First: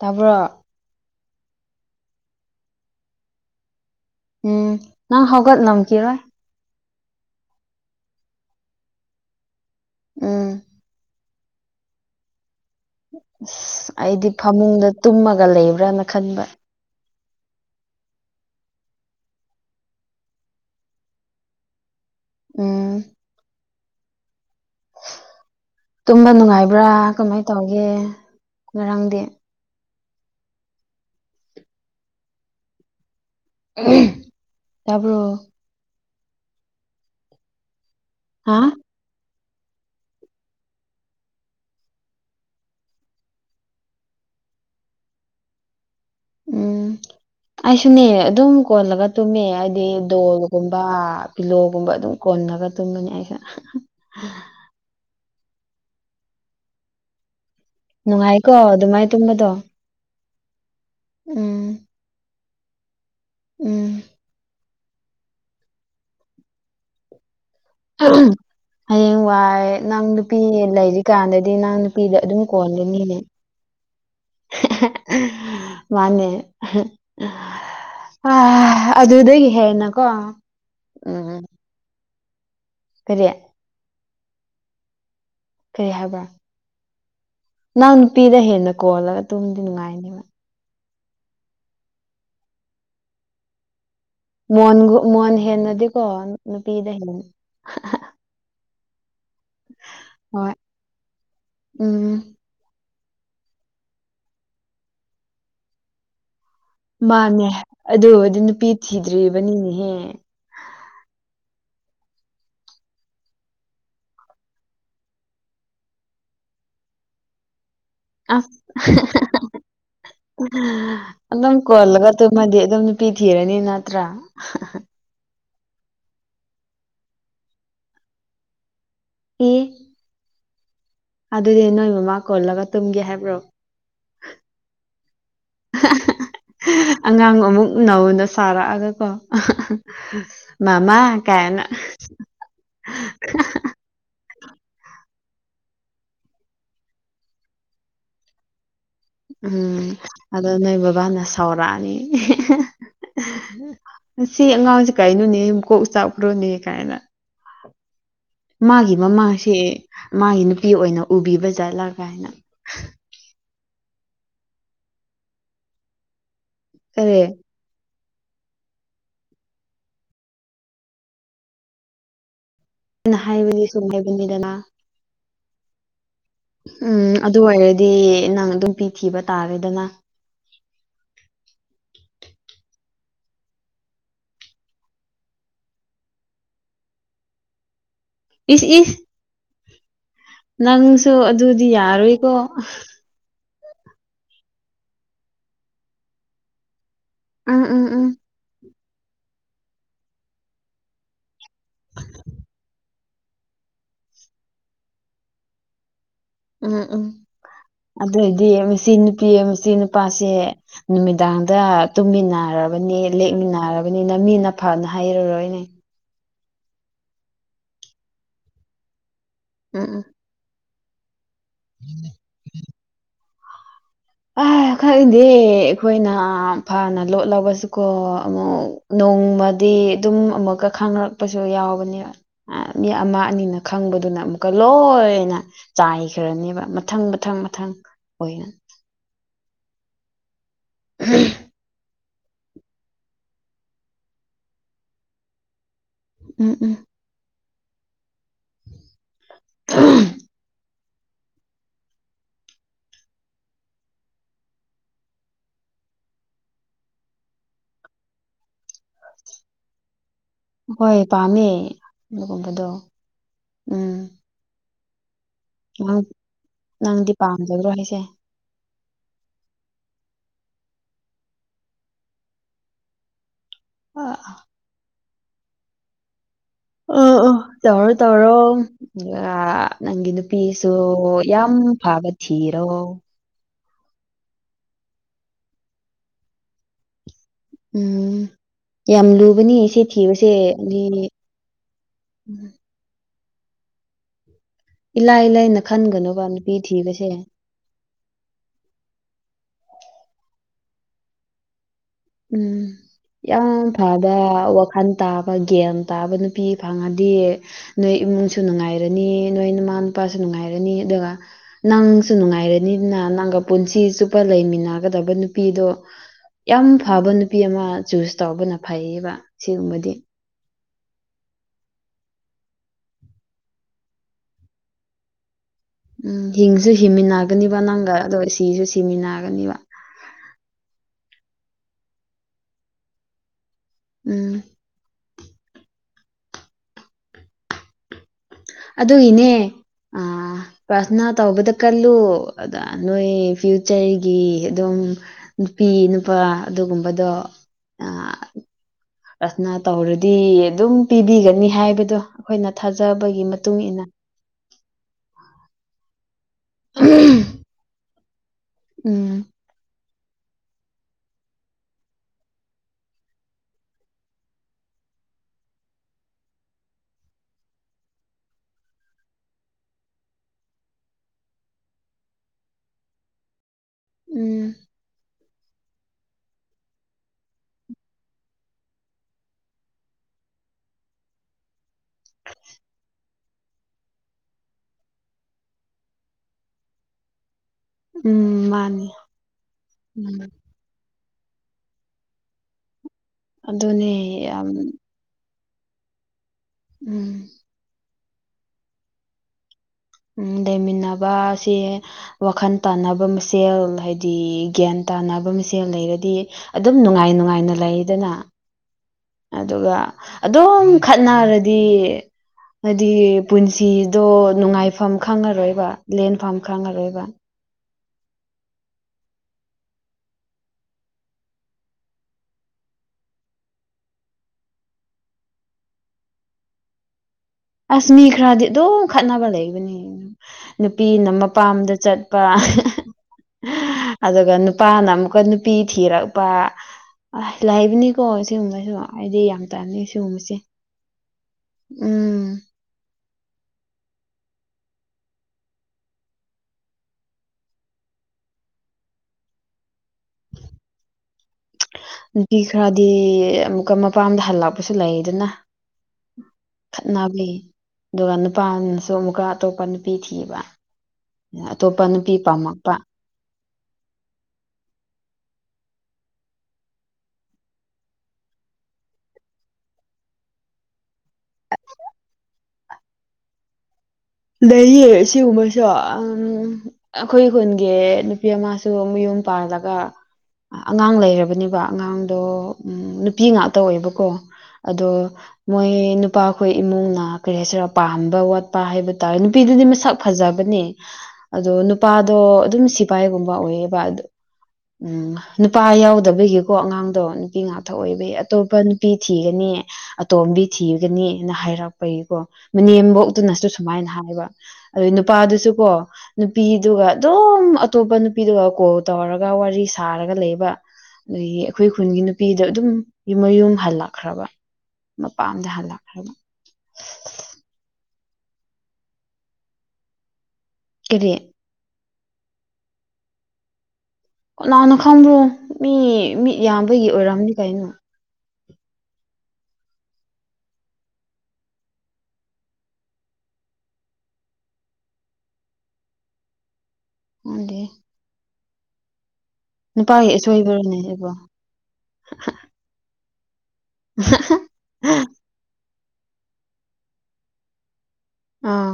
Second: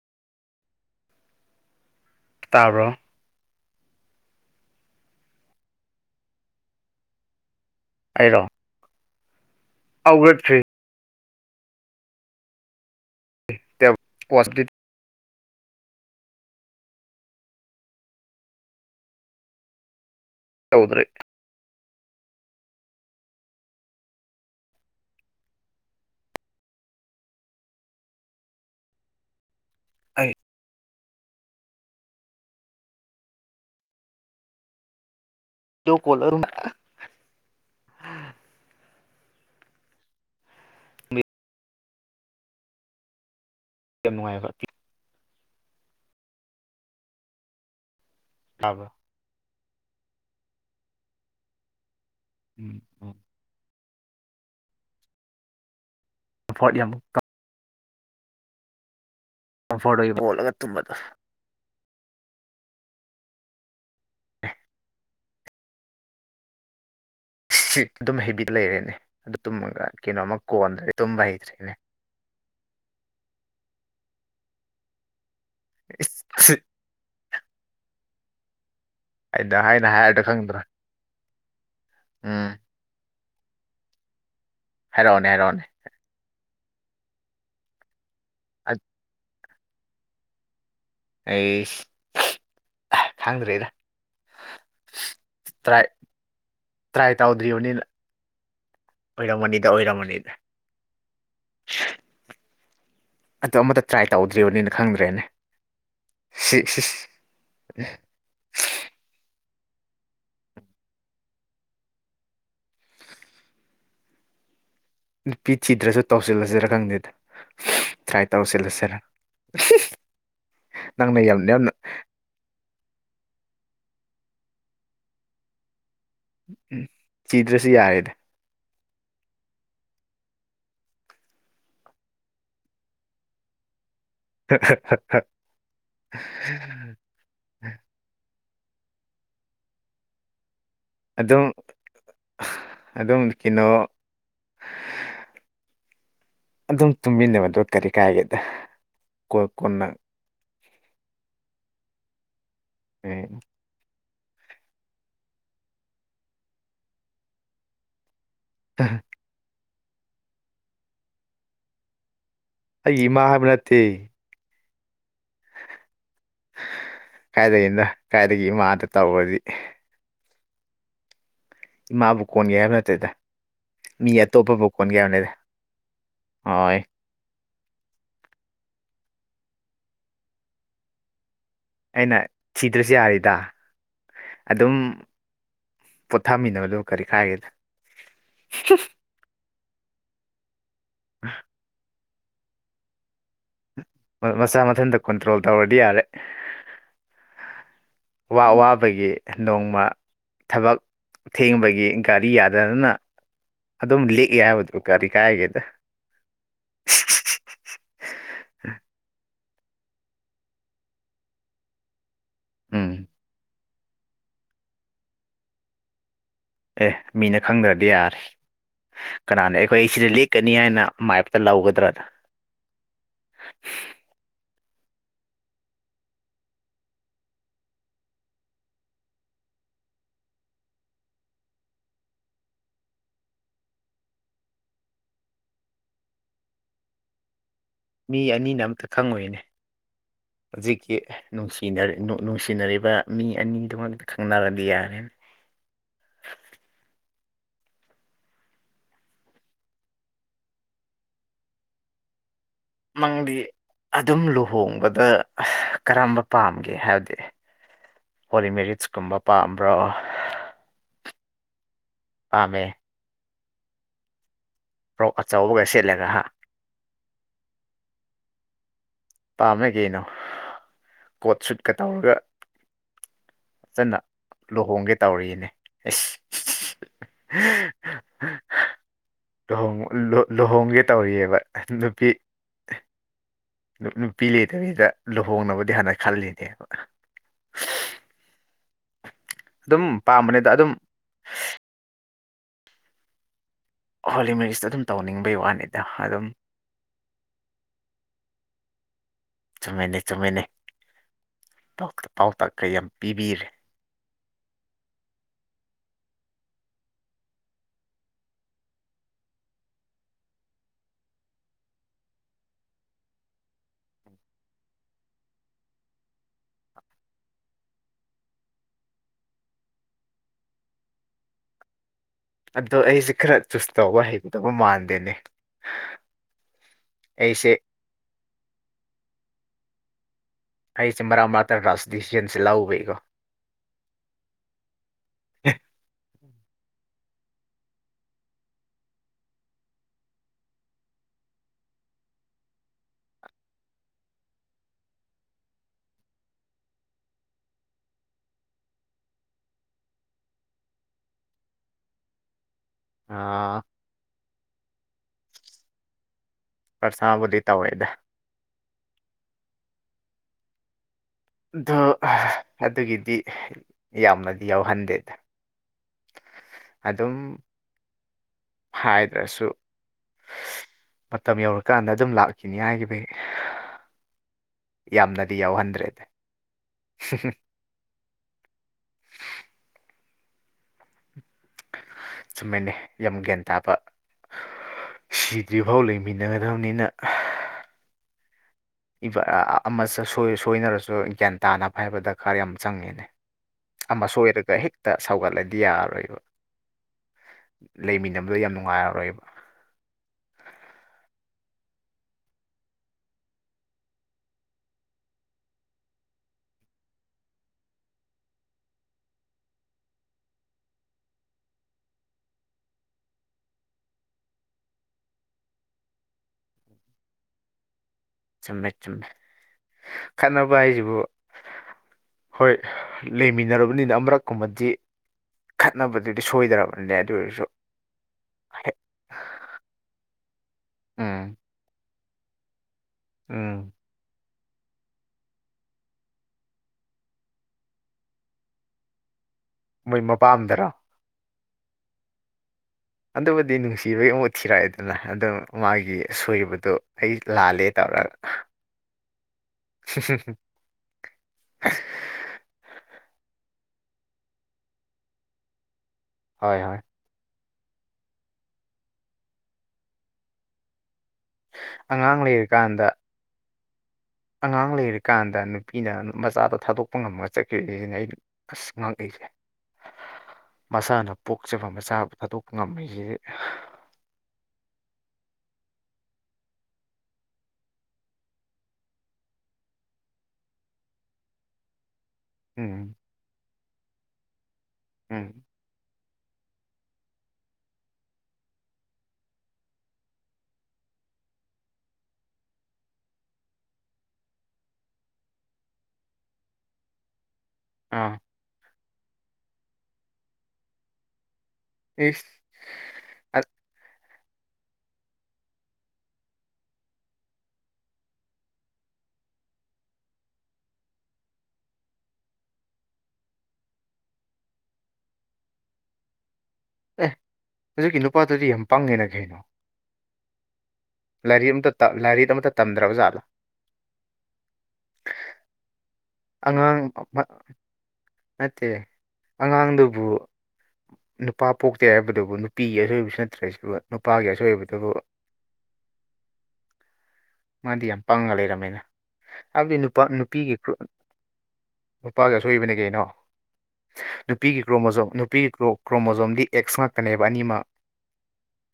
ꯇꯥꯕ꯭ꯔꯣ ꯇꯥꯕ꯭ꯔꯣ ꯎꯝ ꯅꯪ ꯍꯧꯒꯠꯂꯝꯈꯤꯔꯣꯏ ꯑꯩꯔꯣ ꯑꯧꯒꯠ ꯎꯝ ꯊ ꯑꯁ ꯑꯩꯗꯤ ꯋꯥꯆꯞꯇꯤ ꯐꯃꯨꯡꯗ ꯇꯨꯝꯃꯒ ꯂꯩꯕ꯭ꯔꯅ ꯈꯟꯕ ꯇꯧꯗꯔꯤ ꯎꯝ ꯇꯨꯝꯕ ꯅꯨꯡꯉꯥꯏꯕ꯭ꯔꯥ ꯀꯃꯥꯏ ꯇꯧꯒꯦ ꯉꯔꯥꯡꯗꯤ ꯑꯩ ꯇꯕꯣ ꯇ ꯀꯣꯂꯔꯨꯅ ꯍꯥ ꯌꯥꯝ ꯅꯨꯡꯉꯥꯏꯦ ꯍꯔ ꯎꯝ ꯑꯩꯁꯨꯅꯦ ꯑꯗꯨꯝ ꯇꯥꯕ꯭ꯔꯣ ꯀꯣꯜꯂꯒ ꯇꯨꯝꯃꯦ ꯍꯥꯏꯗꯤ ꯗꯣꯜꯒꯨꯝꯕ ꯄꯤꯂꯣꯒꯨꯝꯕ ꯑꯗꯨꯝ ꯀꯣꯟꯂꯒ ꯎꯝ ꯇꯨꯝꯕꯅꯦ ꯎꯝ ꯑꯩꯁꯨꯦ ꯎꯝ ꯐ꯭ꯔꯣꯠ ꯌꯥꯝ ꯀꯞ ꯅꯨꯡꯉꯥꯏꯀꯣ ꯑꯗꯨꯃꯥꯏꯅ ꯇꯨꯝꯕꯗꯣ ꯀꯝꯐꯣꯔꯗꯩ ꯃꯣꯜꯂꯒ ꯇꯨꯝꯕꯗ ꯎꯝ ꯎꯝ ꯑꯗꯨꯝ ꯎꯝ ꯍꯩꯕꯤꯠ ꯂꯩꯔꯦꯅꯦ ꯍꯌꯦꯡ ꯑꯗꯨ ꯋꯥꯏ ꯇꯨꯝꯃꯒ ꯅꯪ ꯀꯩꯅꯣꯝꯃ ꯅꯨꯄꯤ ꯀꯣꯟꯗ꯭ꯔꯦ ꯇꯨꯝꯕ ꯂꯩꯔꯤꯀꯥꯟꯗꯗꯤ ꯍꯩꯇ꯭ꯔꯦꯅꯦ ꯅꯪ ꯅꯨꯄꯤꯗ ꯑꯗꯨꯝ ꯀꯣꯟꯂꯅꯤꯅꯦ ꯎꯝ ꯃꯅꯦ ꯑ ꯑꯗꯨꯗꯒꯤ ꯑꯩꯅ ꯍꯥꯏꯅ ꯍꯦꯟꯅꯀꯣ ꯍꯥꯏꯔꯗꯣ ꯎꯝ ꯈꯪꯗ꯭ꯔꯣ ꯎꯝ ꯎꯝ ꯀꯔꯤ ꯍꯥꯏꯔꯛꯑꯣꯅꯦ ꯍꯥꯏꯔꯛꯑꯣꯅꯦ ꯀꯩ ꯍꯥꯏꯕ ꯅꯪ ꯅꯨꯄꯤꯗ ꯍꯦꯟꯅ ꯀꯣꯜꯂꯒ ꯑꯗꯨꯨꯝꯝꯗꯤ ꯅꯨꯡꯉꯥꯏꯅꯦꯕ ꯑꯩꯁ ꯈꯪꯗ꯭ꯔꯦꯗ ꯃꯣꯟ ꯃꯣꯟ ꯍꯦꯟꯅꯗꯤꯦꯀꯣ ꯅꯨꯄꯤꯗ ꯍꯦꯟꯅ ꯗ꯭ꯔꯤꯌꯣꯟꯅꯤ ꯑꯣꯏꯔꯝꯃꯅꯤꯗ ꯑꯣꯏꯔꯝꯃꯅꯤꯗ ꯍꯣꯏ ꯎꯝ ꯑꯗꯣ ꯑꯃꯗ ꯇ꯭ꯔꯥꯏ ꯇꯧꯗ꯭ꯔꯤꯕꯅꯤꯅ ꯈꯪꯗ꯭ꯔꯦꯅꯦ ꯁꯤ ꯁꯤ ꯃꯥꯅꯦ ꯑꯗꯨꯕꯨꯗꯤ ꯅꯨꯄꯤ ꯊꯤꯗ꯭ꯔꯤꯕꯅꯤꯅꯦꯍꯦ ꯅꯨꯄꯤ ꯊꯤꯗꯔꯁꯨ ꯇꯧꯁꯤꯜꯂꯁꯤꯔ ꯈꯪꯗꯦꯗ ꯇ꯭ꯔꯥꯏ ꯑꯁ ꯇꯧꯔꯁꯤꯜꯂꯁꯤꯔ ꯅꯪꯅ ꯌꯥꯝ ꯌꯥꯝꯅ ꯑꯗꯨꯃꯗꯤ ꯑꯗꯨꯝ ꯅꯨꯄꯤ ꯊꯤꯔꯅꯤ ꯅꯠꯇ꯭ꯔꯥ ꯎꯝ ꯆꯤꯗꯔꯁꯨ ꯌꯥꯔꯦꯗ ꯑꯦ ꯑꯗꯨꯗꯤ ꯅꯣꯏ ꯃꯃꯥ ꯀꯣꯜꯂꯒ ꯇꯨꯝꯒꯦ ꯍꯥꯏꯕ꯭ꯔꯣ [unintelligible] ꯑꯉꯥꯡ ꯑꯃꯨꯛ ꯅꯧꯅ ꯁꯥꯔꯛꯑꯒꯀꯣ ꯃꯥꯃꯥ ꯑꯗꯨꯝ ꯀꯥꯏꯅ ꯑꯗꯨꯝ ꯀꯩꯅꯣ ꯑꯗꯨꯝ ꯇꯨꯝꯃꯤꯟꯅꯕꯗꯣ ꯀꯔꯤ ꯀꯥꯏꯒꯦꯗ ꯀꯣꯟ ꯎꯝ ꯀꯣꯟꯅ ꯑꯗꯣ ꯅꯣꯏ ꯕꯥꯕꯥꯅ ꯁꯥꯎꯔꯛꯑꯅꯤ ꯑꯦ, ꯁꯤ ꯑꯉꯥꯡꯁꯤ ꯀꯩꯅꯣꯅꯦ ꯃꯨ ꯀꯣꯛ ꯆꯥꯛꯈ꯭ꯔꯣꯅꯦ ꯀꯥꯏꯅ ꯃꯥꯒꯤ ꯃꯃꯥꯡꯁꯤꯦ ꯃꯥꯒꯤ ꯅꯨꯄꯤ ꯑꯣꯏꯅ ꯎꯕꯤꯕ ꯖꯠꯂꯥ ꯀꯥꯏꯅ ꯑꯩ ꯏꯃꯥ ꯍꯥꯏꯕ ꯅꯠꯇꯦ ꯑꯔꯦ ꯀꯥꯏꯗꯒꯤꯅ ꯀꯥꯏꯗꯒꯤ ꯏꯃꯥꯗ ꯇꯧꯔꯗꯤ ꯏꯃꯥꯕꯨ ꯀꯣꯟꯒꯦ ꯍꯥꯏꯕ ꯅꯠꯇꯦꯗ ꯍꯥꯏꯕꯅꯤ ꯁꯨꯝ ꯃꯤ ꯍꯥꯏꯕꯅꯤꯗꯅ ꯑꯇꯣꯞꯄꯕꯨ ꯀꯣꯟꯒꯦ ꯍꯥꯏꯕꯅꯤꯗ ꯍꯣꯏ ꯎꯝ ꯑꯗꯨ ꯑꯣꯏꯔꯗꯤ ꯅꯪ ꯑꯗꯨꯝ ꯄꯤ ꯊꯤꯕ ꯇꯥꯔꯦꯗꯅ ꯑꯩꯅ ꯊꯤꯗ꯭ꯔꯁꯨ ꯌꯥꯔꯤꯗ ꯑꯗꯨꯝ ꯄꯣꯊꯥꯃꯤꯟꯅꯕꯗꯕꯨ ꯀꯔꯤ ꯀꯥꯏꯌꯦꯗ ꯏꯁ ꯏꯁ ꯅꯪꯁꯨ ꯑꯗꯨꯗꯤ ꯌꯥꯔꯣꯏꯀꯣ ꯃꯆꯥ ꯃꯊꯟꯇ ꯀꯟꯇ꯭ꯔꯣꯜ ꯇꯧꯔꯗꯤ ꯌꯥꯔꯦ ꯑ ꯎꯝ ꯎꯝ ꯋꯥ ꯋꯥꯕꯒꯤ ꯅꯣꯡꯃ ꯊꯕꯛ ꯊꯦꯡꯕꯒꯤ ꯒꯥꯔꯤ ꯌꯥꯗꯗꯅ ꯑꯗꯨꯝ ꯂꯤꯛꯑꯦ ꯍꯥꯏꯕꯗꯨ ꯀꯔꯤ ꯀꯥꯏꯒꯦꯗ ꯎꯝ ꯎꯝ ꯑꯗꯨꯑꯣꯏꯗꯤ ꯃꯆ ꯅꯨꯄꯤ ꯃꯆꯤ ꯅꯨꯄꯥꯁꯦ ꯅꯨꯃꯤꯗꯥꯡꯗ ꯇꯨꯝꯃꯤꯟꯅ ꯎꯝ ꯅꯥꯔꯕꯅꯤ ꯂꯦꯛꯃꯤꯟꯅꯔꯕꯅꯤꯅ ꯃꯤꯅ ꯐꯅ ꯍꯩꯔꯔꯣꯏꯅꯦ ꯑꯦ ꯃꯤꯅ ꯈꯪꯗꯔꯗꯤ ꯌꯥꯔꯦ ꯀꯅꯥꯅ ꯎꯝ ꯑꯩꯈꯣꯏ ꯎꯝ ꯁꯤꯗ ꯂꯦꯛꯀꯅꯤ ꯍꯥꯏꯅ ꯃ꯭ꯌꯦꯞ ꯂꯧꯒꯗ꯭ꯔꯥꯗ ꯑ ꯈꯪꯗꯦ ꯑꯩꯈꯣꯏꯅ ꯐꯅ ꯂꯣꯠꯂꯕꯁꯨꯀꯣ ꯑꯃꯨꯛ ꯅꯣꯡꯃꯗꯤ ꯑꯗꯨꯝ ꯑꯃꯨꯛꯀ ꯈꯪꯉꯛꯄꯁꯨ ꯌꯥꯎꯕꯅꯦꯕ ꯃꯤ ꯑꯃ ꯑꯅꯤꯅ ꯈꯪꯕꯗꯨꯅ ꯑꯃꯨꯛꯀ ꯂꯣꯏꯅ ꯆꯥꯏꯈ꯭ꯔꯅꯦꯕ ꯃꯊꯪ ꯃꯊꯪ ꯃꯊꯪ ꯃꯤ ꯑꯣꯏꯅ ꯑꯅꯤꯅ ꯑꯝꯇ ꯈꯪꯉꯣꯏꯅꯦ ꯍꯧꯖꯤꯛꯀꯤ ꯅꯨꯡꯁꯤ ꯅꯨꯡꯁꯤꯅꯔꯤꯕ ꯃꯤ ꯑꯅꯤꯗꯃꯛꯇ ꯈꯪꯅꯔꯗꯤ ꯌꯥꯔꯦ ꯎꯝ ꯎꯝ ꯎꯝ ꯃꯪꯗꯤ ꯑꯗꯨꯝ ꯂꯨꯍꯣꯡꯕꯗ ꯀꯔꯝꯕ ꯄꯥꯝꯒꯦ ꯍꯥꯏꯕꯗꯤ ꯍꯣꯂꯤꯃꯦꯔꯤꯠꯁꯀꯨꯝꯕ ꯄꯥꯝꯕ꯭ꯔꯣ ꯍꯣꯏ ꯄꯥꯝꯃꯦ ꯄꯥꯝꯃꯦ ꯑꯗꯨꯒꯨꯝꯕꯗꯣ ꯎꯝ ꯐ꯭ꯔꯣꯛ ꯑꯆꯧꯕꯒ ꯅꯪ ꯁꯦꯠꯂꯒ ꯍꯥ ꯅꯪꯗꯤ ꯄꯥꯝꯖꯗ꯭ꯔꯣ ꯑꯩꯁꯦ ꯄꯥꯝꯃꯦ ꯀꯩꯅꯣ ꯀꯣꯠ ꯁꯨꯠꯀ ꯇꯧꯔꯒ ꯐꯖꯅ ꯂꯨꯍꯣꯡꯒꯦ ꯇꯧꯔꯤꯅꯦ ꯑꯣ [unintelligible] ꯑꯣ ꯇꯧꯔꯣ ꯇꯧꯔꯣ ꯑꯗꯨꯒ ꯂꯨꯍꯣꯡ ꯅꯪꯒꯤ ꯂꯨ ꯅꯨꯄꯤꯁꯨ ꯂꯨꯍꯣꯡꯒꯦ ꯇꯧꯔꯤꯌꯦꯕ ꯌꯥꯝ ꯅꯨꯄꯤ ꯐꯕ ꯊꯤ ꯊꯤꯔꫭ ꯅꯨ ꯅꯨꯄꯤ ꯂꯩꯇꯕꯤꯗ ꯂꯨꯍꯣꯡꯅꯕꯗꯤ ꯍꯥꯟꯅ ꯈꯜꯂꯤꯅꯦꯕ ꯎꯝ ꯌꯥꯝ ꯂꯨꯕꯅꯤ ꯁꯤ ꯑꯗꯨꯝ ꯊꯤꯕꯁꯦ ꯄꯥꯝꯕꯅꯤꯗ ꯑꯗꯨꯝ ꯃꯤ ꯎꯝ ꯍꯣꯂꯤ ꯃꯦꯔꯤꯁꯗ ꯑꯗꯨꯝ ꯏꯂꯥꯏ ꯇꯧꯅꯤꯡꯕꯩ ꯂꯥꯏꯅ ꯋꯥꯅꯤꯗ ꯑꯗꯨꯝ ꯈꯟꯒꯅꯣꯕ ꯅꯨꯄꯤ ꯊꯤꯕꯁꯦ ꯆꯨꯝꯃꯤꯅꯩ ꯆꯨꯝꯃꯤꯅꯩ ꯄꯥꯎꯇ ꯄꯥꯎꯇꯥꯛꯀ ꯌꯥꯝ ꯄꯤꯕꯤꯔꯦ ꯑꯥꯗ ꯋꯥꯈꯜ ꯇꯥꯕ ꯒ꯭ꯟ ꯇꯥꯕ ꯅꯨꯄꯤ ꯐꯪꯉꯗꯤ ꯅꯣꯏ ꯏꯃꯨꯡꯁꯨ ꯅꯨꯡꯉꯥꯏꯔꯅꯤ ꯅꯣꯏ ꯅꯃꯥ ꯅꯄꯥꯁꯨ ꯅꯨꯡꯉꯥꯏꯔꯅꯤ ꯑꯗꯨꯒ ꯅꯪꯁꯨ ꯅꯨꯡꯉꯥꯏꯔꯅꯤꯅ ꯅꯪꯒ ꯄꯨꯟꯁꯤ ꯆꯨꯞꯄ ꯂꯩꯃꯤꯟꯅꯒꯗꯕ ꯅꯨꯄꯤꯗꯣ ꯌꯥꯝ ꯐꯕ ꯅꯨꯄꯤ ꯑꯃ ꯆꯨꯁ ꯇꯧꯕꯅ ꯐꯩꯌꯦꯕ ꯁꯤꯒꯨꯝꯕꯗꯤ ꯑꯗꯣ ꯑꯩꯁꯦ ꯈꯔ ꯆꯨꯁ ꯇꯧꯕ ꯍꯩꯒꯗꯕ ꯃꯥꯟꯗꯦꯅꯦ ꯎꯝ ꯍꯤꯡꯁꯨ ꯑꯩꯁꯦ ꯍꯤꯡꯃꯤꯟꯅꯒꯅꯤꯕ ꯅꯪꯒ ꯑꯗꯣ ꯁꯤꯁꯨ ꯁꯤꯃꯤꯟꯅꯒꯅꯤꯕ ꯑꯩꯁꯦ ꯃꯔꯥ ꯃꯔꯥꯇ ꯔꯥꯁ ꯗꯤꯁꯤꯁꯟꯁꯦ ꯂꯧꯕꯩꯀꯣ ꯎꯝ ꯑꯗꯨꯏꯅꯦ ꯑ ꯄ꯭ꯔꯊꯅꯥ ꯇꯧꯕꯗ ꯀꯜꯂꯨ ꯑꯗ ꯅꯣꯏ ꯐ꯭ꯌꯨꯆꯔꯒꯤ ꯑꯗꯨꯝ ꯅꯨꯄꯤ ꯅꯨꯄꯥ ꯑꯗꯨꯒꯨꯝꯕꯗꯣ [inaudible] ꯄ꯭ꯔꯊꯥꯅꯥ ꯇꯧꯔꯗꯤ ꯑꯗꯨꯝ ꯄꯤꯕꯤꯒꯅꯤ ꯍꯥꯏꯕꯗꯣ ꯑꯩꯈꯣꯏꯅ ꯊꯥꯖꯕꯒꯤ ꯃꯇꯨꯡ ꯑꯥ ꯏꯟꯅ ꯄ꯭ꯔꯊꯅꯥꯕꯨꯗꯤ ꯇꯧꯋꯦꯗ ꯎꯝ ꯑꯗꯨ ꯑꯗꯨꯒꯤꯗꯤ ꯌꯥꯝꯅꯗꯤ ꯌꯥꯎꯍꯟꯗꯦꯗ ꯑꯗꯨꯝ ꯍꯥꯏꯗ꯭ꯔꯁꯨ ꯃꯇꯝ ꯌꯧꯔꯀꯥꯟꯗ ꯑꯗꯨꯝ ꯂꯥꯛꯈꯤꯅꯤ ꯍꯥꯏꯔꯤꯕꯦ ꯎꯝ ꯌꯥꯝꯅꯗꯤ ꯌꯥꯎꯍꯟꯗ꯭ꯔꯦꯗ ꯆꯨꯝꯃꯦꯅꯦ ꯌꯥꯝ ꯒ꯭ꯌꯥꯟ ꯇꯥꯕ ꯁꯤꯗ꯭ꯔꯤꯐꯥꯎ ꯂꯩꯃꯤꯟꯅꯒꯗꯕꯅꯤꯅ ꯎꯝ ꯃꯥꯅꯤ [unintelligible] ꯑꯃ ꯎꯝ ꯁꫭꯏ ꯁꯣꯏꯅꯔꯁꯨ ꯒ꯭ꯌꯥꯟ ꯇꯥꯅꯕ ꯍꯥꯏꯕ ꯗꯔꯀꯥꯔ ꯌꯥꯝ ꯆꯪꯉꯦꯅꯦ ꯑꯗꯨꯅꯦ ꯑꯃꯁ ꯌꯥꯝ ꯁꯣꯏꯔꯒ ꯍꯦꯛꯇ ꯁꯧꯒꯠꯂꯗꯤ ꯌꯥꯔꯣꯏꯕ ꯎꯝ ꯂꯩꯃꯤꯟꯅꯕꯗꯣ ꯌꯥꯝ ꯅꯨꯡꯉꯥꯏꯔꯔꯣꯏꯕ ꯂꯩꯃꯤꯟꯅꯕ ꯑꯁꯤ ꯋꯥꯈꯜ ꯇꯥꯟꯅꯕ ꯃꯁꯦꯜ ꯍꯥꯏꯗꯤ ꯒ꯭ꯌꯥꯟ ꯇꯥꯅꯕ ꯃꯁꯦꯜ ꯂꯩꯔꯗꯤ ꯑꯗꯨꯝ ꯅꯨꯡꯉꯥꯏ ꯅꯨꯡꯉꯥꯏꯅ ꯂꯩꯗꯅ ꯑꯗꯨꯒ ꯑꯗꯨꯝ ꯈꯠꯅꯔꯗꯤ ꯍꯥꯏꯗꯤ ꯄꯨꯟꯁꯤꯗꯣ ꯅꯨꯡꯉꯥꯏꯐꯝ ꯈꯪꯉꯔꯣꯏꯕ ꯂꯦꯟꯐꯝ ꯈꯪꯉꯔꯣꯏꯕ ꯆꯨꯝꯃꯦ ꯆꯨꯝꯃꯦ ꯈꯠꯅꯕ ꯍꯥꯏꯁꯤꯕꯨ ꯍꯣꯏ ꯂꯩꯃꯤꯟꯅꯔꯕꯅꯤꯅ ꯑꯃꯨꯔꯛꯀꯨꯝꯕꯗꯤ ꯈꯠꯅꯕꯗꯨꯗꯤ ꯁꯣꯏꯗ꯭ꯔꯕꯅꯤꯅꯦ ꯑꯗꯨ ꯑꯣꯏꯔꯁꯨ ꯑꯁꯃꯤ ꯈꯔꯗꯤ ꯍꯦꯛ ꯑꯗꯨꯝ ꯈꯠꯅꯕ ꯂꯩꯕꯅꯤ ꯅꯨꯄꯤꯅ ꯎꯝ ꯃꯄꯥꯝꯗ ꯆꯠ [unintelligible] ꯎꯝ ꯑꯗꯨꯒ ꯅꯨꯄꯥꯅ ꯑꯃꯨꯛꯀ ꯅꯨꯄꯤ ꯊꯤꯔꯛꯄ ꯂꯕꯅꯤꯀꯣ ꯑꯁꯦꯡꯕꯩꯁꯨ ꯍꯥꯏꯗꯤ ꯌꯥꯝ ꯇꯥꯅ ꯃꯣꯏ ꯁꯤꯒꯨꯝꯕꯁꯦ ꯃꯄꯥꯝꯗꯔꯣ ꯎꯝ ꯑꯗꯨꯕꯨꯗꯤ ꯅꯨꯡꯁꯤꯕꯒꯤ ꯑꯃꯨꯛ ꯊꯤꯔꯛꯑꯦꯗꯅ ꯑꯗꯨꯣ ꯃꯥꯒꯤ ꯑꯁꯣꯏꯔꯤꯕꯗꯣ ꯑꯩ ꯂꯥꯜꯂꯦ ꯇꯧꯔꯒ ꯎꯝꯝ ꯅꯨꯡꯇꯤ ꯈꯔꯗꯤ ꯑꯃꯨꯛꯀ ꯃꯄꯥꯝꯗ ꯍꯜꯂꯛꯄꯁꯨ ꯂꯩꯗꯅ ꯍꯣꯏ ꯍꯣꯏ ꯅꯥꯕꯤ ꯑꯗꯨꯒ ꯅꯨꯄꯥꯅꯁꯨ ꯑꯃꯨꯛꯀ ꯑꯇꯣꯞꯄ ꯅꯨꯄꯤ ꯊꯤꯕ ꯑꯇꯣꯞꯄ ꯅꯨꯄꯤ ꯑꯉꯥꯡ ꯄꯥꯝꯃꯛꯄ ꯂꯩꯔꯤꯀꯥꯟꯗ ꯑꯉꯥꯡ ꯂꯩꯔꯤꯀꯥꯟꯗ ꯅꯨꯄꯤꯅ ꯃꯆꯥꯗ ꯊꯥꯗꯣꯛꯄ ꯉꯝꯃꯒ ꯆꯠꯈꯤꯕꯅꯦꯁꯤꯅ ꯑꯩ ꯑꯁ ꯃꯥꯒꯩꯁ ꯃꯁꯥꯅ ꯄꯣꯛꯆꯕ ꯃꯆꯥ ꯊꯥꯗꯣꯛꯄ ꯉꯝꯃꯤꯁꯦ ꯂꯩ ꯁꯤꯒꯨꯝꯕꯁꯨ ꯎꯝ ꯑꯩꯈꯣꯏ ꯈꯨꯟꯒꯤ ꯅꯨꯄꯤ ꯑꯃꯁꯁꯨ ꯃꯌꯨꯝ ꯄꯥꯜꯂꯒ ꯑꯉꯥꯡ ꯂꯩꯔꯕꯅꯦꯕ ꯑꯉꯥꯡ ꯑꯗꯣ ꯎ ꯎꯝ ꯅꯨꯄꯤ ꯉꯥꯛꯇ ꯑꯣꯏꯦꯕꯀꯣ ꯑꯗꯣ ꯎꯝ ꯃꯣꯏ ꯅꯨꯄꯥꯈꯣꯏ ꯏꯃꯨꯡꯅ ꯀꯔꯤ ꯍꯥꯏꯁꯤꯔ ꯄꯥꯝꯕ ꯋꯥꯠꯄ ꯍꯥꯏꯕ ꯍꯥꯏꯔꯦ ꯅꯨꯄꯤꯗꯨꯗꯤ ꯃꯁꯛ ꯐꯖꯕꯅꯦ ꯑꯗꯣ ꯅꯨꯄꯥꯗꯣ ꯑꯗꯨꯝ ꯁꯤꯐꯥꯏꯒꯨꯝꯕ ꯑꯣꯏꯌꯦꯕ ꯎꯝ ꯅꯨꯄꯥ ꯌꯥꯎꯗꯕꯒꯤꯀꯣ ꯑꯉꯥꯡꯗꯣ ꯅꯨꯄꯤ ꯉꯥꯛ ꯑꯣꯏꯕꯩ ꯑꯥ ꯑꯇꯣꯞꯄ ꯅꯨꯄꯤ ꯊꯤꯒꯅꯤ ꯑꯇꯣꯝꯕꯤ ꯊꯤꯒꯅꯤꯅ ꯍꯥꯏꯔꯛꯄꯒꯤꯀꯣ ꯏꯁ ꯑ- ꯃꯅꯦꯝꯕꯣꯛꯇꯨꯅꯁꯨ ꯁꯨꯃꯥꯏꯅ ꯍꯥꯏꯕ ꯑꯗꯨ ꯅꯨꯄꯥꯗꯨꯁꯨ ꯀꯣ ꯅꯨꯄꯤꯗꯨꯒ ꯑꯗꯨꯝ ꯑꯇꯣꯞꯄ ꯅꯨꯄꯤꯗꯨꯒ ꯀꯣꯜ ꯇꯧꯔꯒ ꯋꯥꯔꯤ ꯁꯥꯔꯒ ꯂꯩꯕ ꯑꯗꯒꯤ ꯑꯩꯈꯣꯏ ꯈꯨꯟꯒꯤ ꯅꯨꯄꯤꯗ ꯑꯗꯨꯝ ꯌꯨꯝ ꯃꯌꯨꯝ ꯍꯜꯂꯛꯈ꯭ꯔꯕ ꯃꯄꯥꯟꯗ ꯍꯜꯂꯛꯈ꯭ꯔꯕ ꯑꯦ ꯍꯧꯖꯤꯛꯀꯤ ꯅꯨꯄꯥꯗꯨꯗꯤ ꯌꯥꯝ ꯄꯥꯡꯉꯦꯅ ꯀꯩꯅꯣ ꯀꯔꯤ ꯂꯥꯏꯔꯤ ꯑꯃꯝꯇ ꯂꯥꯏꯔꯤꯛ ꯑꯃꯇ ꯇꯝꯗ꯭ꯔꯕ ꯑꯣꯖꯥꯠꯗꯣ ꯀꯅꯥꯅ ꯈꯪꯕ꯭ꯔꯣ ꯃꯤ ꯃꯤꯠ ꯑꯉꯥꯡ ꯌꯥꯝꯕꯒꯤ ꯑꯃ- ꯑꯣꯏꯔꯝꯅꯤ ꯀꯩꯅꯣ ꯅꯠꯇꯦ ꯑꯉꯥꯡꯗꯨꯕꯨ ꯅꯨꯄꯥ ꯄꯣꯛꯇꯦ ꯍꯥꯏꯕꯗꯨꯕꯨ ꯅꯨꯄꯤꯒꯤ ꯑꯁꯣꯏꯕꯁꯨ ꯅꯠꯇ꯭ꯔꯁꯨꯕꯨ ꯅꯨꯄꯥꯒꯤ ꯑꯁꯣꯏꯕꯗꯨꯕꯨ ꯈꯪꯗꯦ ꯃꯥꯗꯤ ꯌꯥꯝ ꯄꯥꯡꯉ ꯂꯩꯔꯝꯃꯦꯅ [inaudible] ꯅꯨꯄꯥ ꯅꯨꯄꯥꯒꯤ ꯅꯨꯄꯤꯒꯤ ꯀ꯭ꯔꯨ ꯑꯁꯣꯏꯕꯔꯅꯦ ꯍꯥꯏꯕꯣ ꯅꯨꯄꯥꯒ ꯑꯁꯣꯏꯕꯅꯦ ꯀꯩꯅꯣ [inaudible] ꯅꯨꯄꯤꯒꯤ ꯀ꯭ꯔꯣꯃꯣꯖꯣꯝ ꯅꯨꯄꯤꯒꯤ ꯀ꯭ꯔꯣ ꯀ꯭ꯔꯣꯃꯣꯖꯣꯝꯗꯤ ꯑꯦꯛꯁ ꯉꯥꯛꯛꯇꯅꯦꯕ ꯑꯅꯤꯃꯛ ꯑꯥ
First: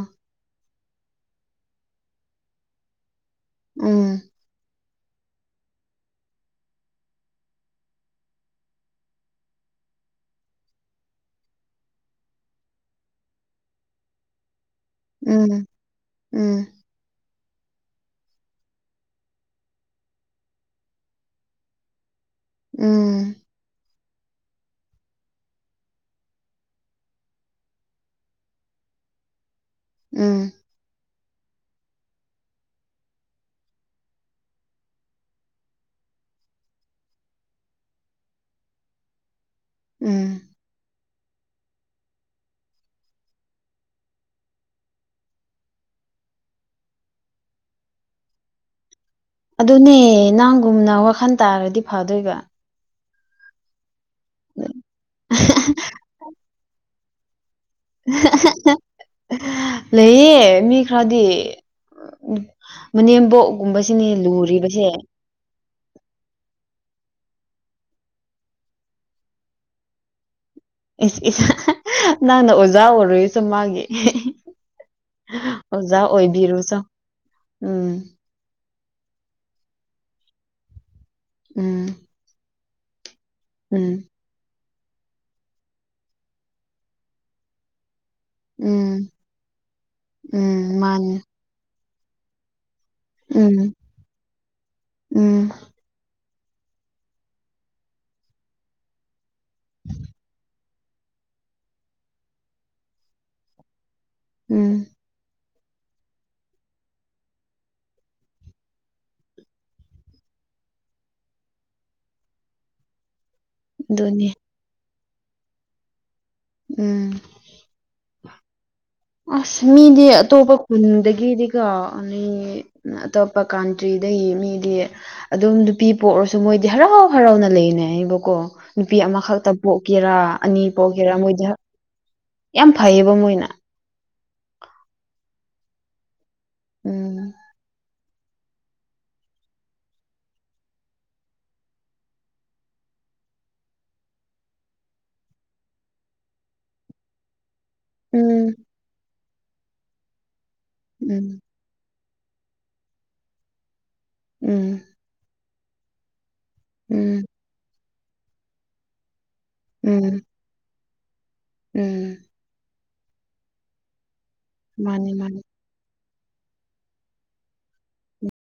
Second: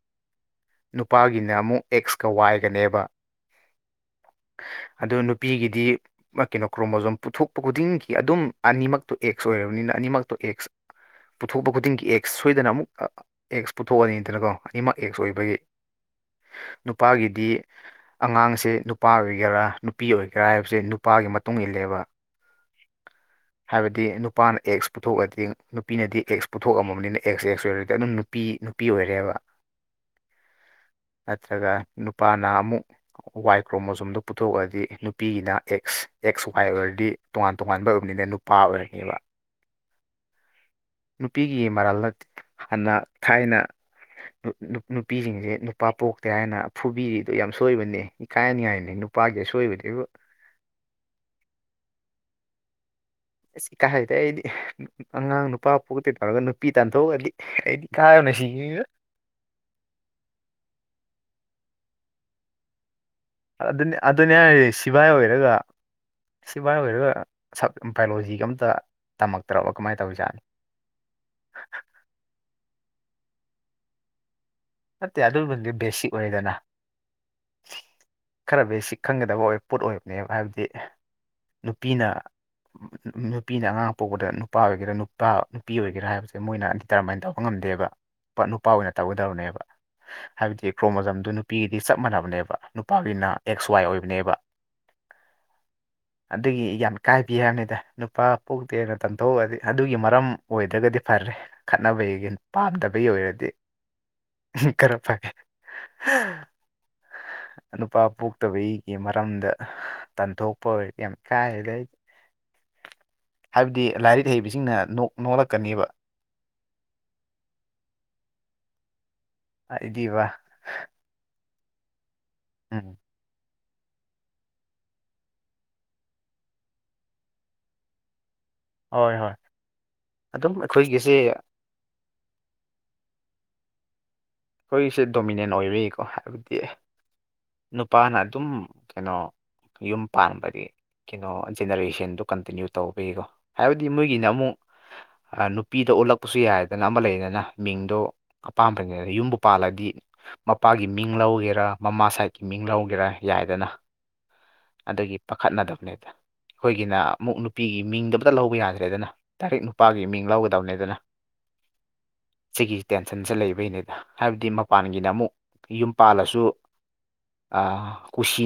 ꯅꯨꯄꯥꯒꯤꯅ ꯑꯃꯨꯛ ꯑꯦꯛꯁꯀ ꯋꯥꯏꯒꯅꯦꯕ ꯎꯝ ꯑꯗ ꯅꯨꯄꯤꯒꯤꯗꯤ ꯀꯩꯅꯣ ꯀ꯭ꯔꯣꯃꯣꯖꯣꯝ ꯄꯨꯊꯣꯛꯄ ꯈꯨꯗꯤꯡꯒꯤ ꯑꯗꯨꯝ ꯑꯅꯤꯃꯛꯇꯣ ꯑꯦꯛꯁ ꯑꯣꯏꯔꯕꯅꯤꯅ ꯑꯅꯤꯃꯛꯇꯣ ꯑꯦꯛꯁ ꯄꯨꯊꯣꯛꯄ ꯈꯨꯗꯤꯡꯒꯤ ꯑꯦꯛꯁ ꯁꯣꯏꯗꯅ ꯑꯃꯨꯛ ꯑꯦꯛꯁ ꯄꯨꯊꯣꯛꯑꯅꯤꯗꯅꯀꯣ ꯅꯤꯃꯛ ꯑꯦꯛꯁ ꯑꯣꯏꯕꯒꯤ ꯎꯝ ꯎꯝ ꯅꯨꯄꯥꯒꯤꯗꯤ ꯑꯉꯥꯡꯁꯦ ꯅꯨꯄꯥ ꯑꯣꯏꯒꯦꯔꯥ ꯅꯨꯄꯤ ꯑꯣꯏꯒꯦꯔꯥ ꯍꯥꯏꯕꯕꯁꯤꯦ ꯅꯨꯄꯥꯒꯤ ꯃꯇꯨꯡ ꯏꯜꯂꯦꯕ ꯎꯝ ꯍꯥꯏꯔꯗꯤ ꯅꯨꯄꯥꯅ ꯑꯦꯛꯁ ꯄꯨꯊꯣꯛꯑꯗꯤ ꯅꯨꯄꯤꯅꯗꯤ ꯑꯦꯛꯁ ꯄꯨꯊꯣꯛꯑꯝꯃꯕꯅꯤꯅ ꯑꯦꯛꯁ ꯑꯦꯛꯁ ꯑꯣꯏꯔꯗꯤ ꯑꯗꯨꯝ ꯅꯨꯄꯤ ꯅꯨꯄꯤ ꯑꯣꯏꯔꯦꯕ ꯎꯝ ꯅꯠꯇ꯭ꯔꯒ ꯅꯨꯄꯥꯅ ꯑꯃꯨꯛ ꯋꯥꯏ ꯀ꯭ꯔꯣꯃꯣꯖꯣꯝꯗꯣ ꯄꯨꯊꯣꯛꯑꯗꯤ ꯅꯨꯄꯤꯒꯤꯅ ꯑꯦꯛꯁ ꯑꯦꯛꯁ ꯋꯥꯏ ꯑꯣꯏꯔꯗꯤ ꯇꯣꯉꯥꯟ ꯇꯣꯉꯥꯟꯕ ꯑꯣꯏꯕꯅꯤꯅ ꯅꯨꯄꯥ ꯑꯣꯏꯔꯅꯦꯦꯕ ꯎꯝ ꯅꯨꯄꯤꯒꯤ ꯃꯔꯥꯜꯅ ꯍꯥꯟꯅ ꯊꯥꯏꯅ ꯅꯨꯄꯤꯁꯤꯡꯁꯦ ꯅꯨꯄꯥ ꯄꯣꯛꯇꯦ ꯍꯥꯏꯅ ꯐꯨꯕꯤꯔꯤꯗꯣ ꯌꯥꯝ ꯁꯣꯏꯕꯅꯤ ꯏꯀꯥꯏꯅꯤꯡꯉꯥꯏꯅꯤ ꯑꯗꯨꯅꯦ ꯅꯪꯒꯨꯝꯅ ꯋꯥꯈꯜ ꯇꯥꯔꯗꯤ ꯐꯗꯣꯏꯕ ꯑꯩꯁ ꯀꯥ ꯍꯥꯏꯗꯦ ꯑꯩꯗꯤ ꯑꯉꯥꯡ ꯅꯨꯄꯥ ꯄꯣꯛꯛꯇꯣꯏ ꯇꯧꯔꯒ ꯅꯨꯄꯤ ꯇꯥꯟꯊꯣꯛꯑꯒꯗꯤ ꯑꯩꯗꯤ ꯀꯥꯏꯕꯅ ꯁꯤꯈꯤꯅꯤꯗ [unintelligible] ꯂꯩꯌꯦ ꯃꯤ ꯈꯔꯗꯤ ꯃꯅꯦꯝꯕꯣꯛ ꯑꯗꯨ ꯑꯗꯨꯅꯤ ꯍꯥꯏꯔꯦ ꯁꯤꯚꯥꯏ ꯑꯣꯏꯔꯒ ꯁꯤꯚꯥꯏ ꯑꯣꯏꯔꯒ ꯁ ꯕꯥꯏꯑꯣꯂꯣꯖꯤꯒ ꯑꯝꯇ ꯇꯝꯃꯛꯇ꯭ꯔꯕ ꯀꯃꯥꯏꯅ ꯇꯧꯔꯤꯖꯥꯠꯅꯤ ꯅꯪꯅ ꯑꯣꯖꯥ ꯑꯣꯏꯔꯨꯁꯨ ꯃꯥꯒꯤ ꯅꯠꯇꯦ ꯑꯗꯨꯕꯨꯗꯤ ꯑꯣꯖꯥ ꯕꯦꯁꯤꯛ ꯑꯣꯏꯕꯤꯔꯨꯁꯨꯣ ꯎꯝ ꯈꯔꯕꯨꯩ ꯁꯤ ꯈꯪꯒꯗꯕ ꯄꯣꯠ ꯑꯣꯏꯕꯅꯦꯕ ꯍꯥꯏꯕꯗꯤ ꯎꯝ ꯅꯨꯄꯤꯅ ꯅꯨꯄꯤꯅ ꯑꯉꯥꯡ ꯎꯝ ꯄꯣꯛꯄꯗ ꯅꯨꯄꯥ ꯑꯣꯏꯒꯦꯔꯥ ꯅꯨꯄꯥ ꯅꯨꯄꯤ ꯑꯣꯏꯒꯦꯔꯥ ꯍꯥꯏꯕꯁꯦ ꯃꯣꯏꯅ ꯗꯤꯇꯔꯃꯥꯏꯟ ꯇꯧꯕ ꯉꯝꯗꯦꯕ ꯅꯨꯄꯥ ꯑꯣꯏꯅ ꯎꯝ ꯇꯧꯒꯗꯕꯅꯦꯕ ꯍꯥꯏꯕꯗꯤ ꯎꯝ ꯃꯥꯅꯤ ꯀ꯭ꯔꯣꯃꯣꯖꯝꯗꯨ ꯅꯨꯄꯤꯒꯤꯗꯤ ꯆꯞ ꯃꯥꯟꯅꯕꯅꯦꯕ ꯅꯨꯄꯥꯒꯤꯅ ꯑꯦꯛꯁ ꯎꯝ ꯋꯥꯏ ꯑꯣꯏꯕꯅꯦꯕ ꯎꯝ ꯑꯗꯨꯒꯤ ꯌꯥꯝ ꯀꯥꯏꯕꯤ ꯍꯥꯏꯕꯅꯤꯗ ꯅꯨꯄꯥ ꯄꯣꯛꯇꯦꯅ ꯇꯝꯊꯣꯛꯗꯤ ꯑꯗꯨꯒꯤ ꯃꯔꯝ ꯑꯣꯏꯗ ꯑꯗꯨꯒꯗꯤ ꯐꯔꯦ ꯈꯠꯅꯕꯒꯤ ꯄꯥꯝꯗꯕꯒꯤ ꯑꯣꯏꯔꯗꯤ ꯎꯝ ꯈꯔ ꯐꯒꯦ ꯅꯨꯄꯥ ꯄꯣꯛꯇꯕꯩꯒꯤ ꯃꯔꯝꯗ ꯇꯟꯊꯣꯛꯄ ꯌꯥꯝꯦꯝ ꯀꯥꯏ ꯂꯩ ꯍꯥꯏꯕꯗꯤ ꯂꯥꯏꯔꯤꯛ ꯑꯗꯨꯅꯤ ꯍꯩꯕꯁꯤꯡꯅ ꯅꯣꯛꯂꯛꯀꯅꯦꯕ ꯎꯝ ꯑꯁ ꯃꯤꯗꯤ ꯍꯥꯏꯗꯤꯕ ꯑꯇꯣꯞꯄ ꯈꯨꯟꯗꯒꯤꯗꯤꯒ ꯑ ꯎꯝ ꯑꯇꯣꯞꯄ ꯀꯟꯇ꯭ꯔꯤꯗꯒꯤ ꯃꯤꯗꯤ ꯑꯗꯨꯝ ꯅꯨꯄꯤ ꯄꯣꯛꯔꯁꯨ ꯃꯣꯏꯗꯤ ꯍꯔꯥꯎ ꯍꯔꯥꯎꯅ ꯂꯩꯅ ꯑꯩꯕꯀꯣ ꯅꯨꯄꯤ ꯍꯣꯏ ꯍꯣꯏ ꯑꯃꯈꯛꯇ ꯄꯣꯛꯀꯦꯔꯥ ꯑꯗꯨꯝ ꯑꯅꯤ ꯄꯣꯛꯀꯦꯔꯥ ꯑꯩꯈꯣꯏꯒꯤꯁꯦ ꯃꯣꯏꯗꯤ ꯍ ꯌꯥꯝ ꯐꯩꯌꯦꯕ ꯃꯣꯏꯅ ꯑꯩꯈꯣꯏꯁꯦ ꯗꯣꯃꯤꯅꯦꯟ ꯑꯣꯏꯔꯀꯣ ꯍꯥꯏꯕꯗꯤ ꯎꯝ ꯅꯨꯄꯥꯅ ꯑꯗꯨꯝ ꯀꯩꯅꯣ ꯌꯨꯝ ꯄꯥꯟꯕꯗꯤ ꯀꯩꯅꯣ ꯖꯦꯅꯔꯦꯁꯟꯗꯨꯣ ꯀꯟꯇꯤꯅ꯭ꯌꯨ ꯇꯧꯕꯤꯀꯣ ꯍꯥꯏꯕꯗꯤ ꯃꯣꯏꯒꯤꯅ ꯑꯃꯨꯛ ꯅꯨꯄꯤꯗ ꯑꯣꯜꯂꯛꯄꯁꯨ ꯌꯥꯏꯗꯅ ꯑꯃ ꯂꯩꯗꯅ ꯃꯤꯡꯗꯣ ꯎꯝ ꯑꯄꯥꯝꯕꯅꯦ ꯌꯨꯝꯕꯨ ꯄꯥꯜꯂꯗꯤ ꯃꯄꯥꯒꯤ ꯃꯤꯡ ꯎꯝ ꯂꯧꯒꯦꯔꯥ ꯃꯃꯥ ꯁꯥꯏꯠ ꯃꯤꯡ ꯂꯧꯒꯦꯔꯥ ꯌꯥꯏꯗꯅ ꯎꯝ ꯑꯗꯨꯗꯒꯤ ꯄꯥꯈꯠꯅꯗꯕꯅꯦꯗ ꯑꯩꯈꯣꯏꯒꯤꯅ ꯎꯝ ꯑꯃꯨꯛ ꯅꯨꯄꯤꯒꯤ ꯃꯤꯡꯗꯕꯇ ꯂꯧꯕ ꯌꯥꯗ꯭ꯔꯦꯗꯅ ꯗꯥꯏꯔꯤꯛ ꯅꯨꯄꯥꯒꯤ ꯎꯝ ꯃꯤꯡ ꯂꯧꯒꯗꯕꯅꯦ ꯑꯗꯨꯅ ꯎꯝ ꯑꯩꯒꯤ ꯇꯦꯟꯁꯟꯁꯦ ꯂꯩꯕꯩꯅꯤꯗ ꯍꯥꯏꯕꯗꯤ ꯃꯄꯥꯟꯒꯤꯅ ꯃꯥꯅꯤ ꯑꯃꯨꯛ ꯃꯥꯅꯤ ꯌꯨꯝ ꯄꯥꯜꯂꯁꯨ ꯀꯨꯁꯤ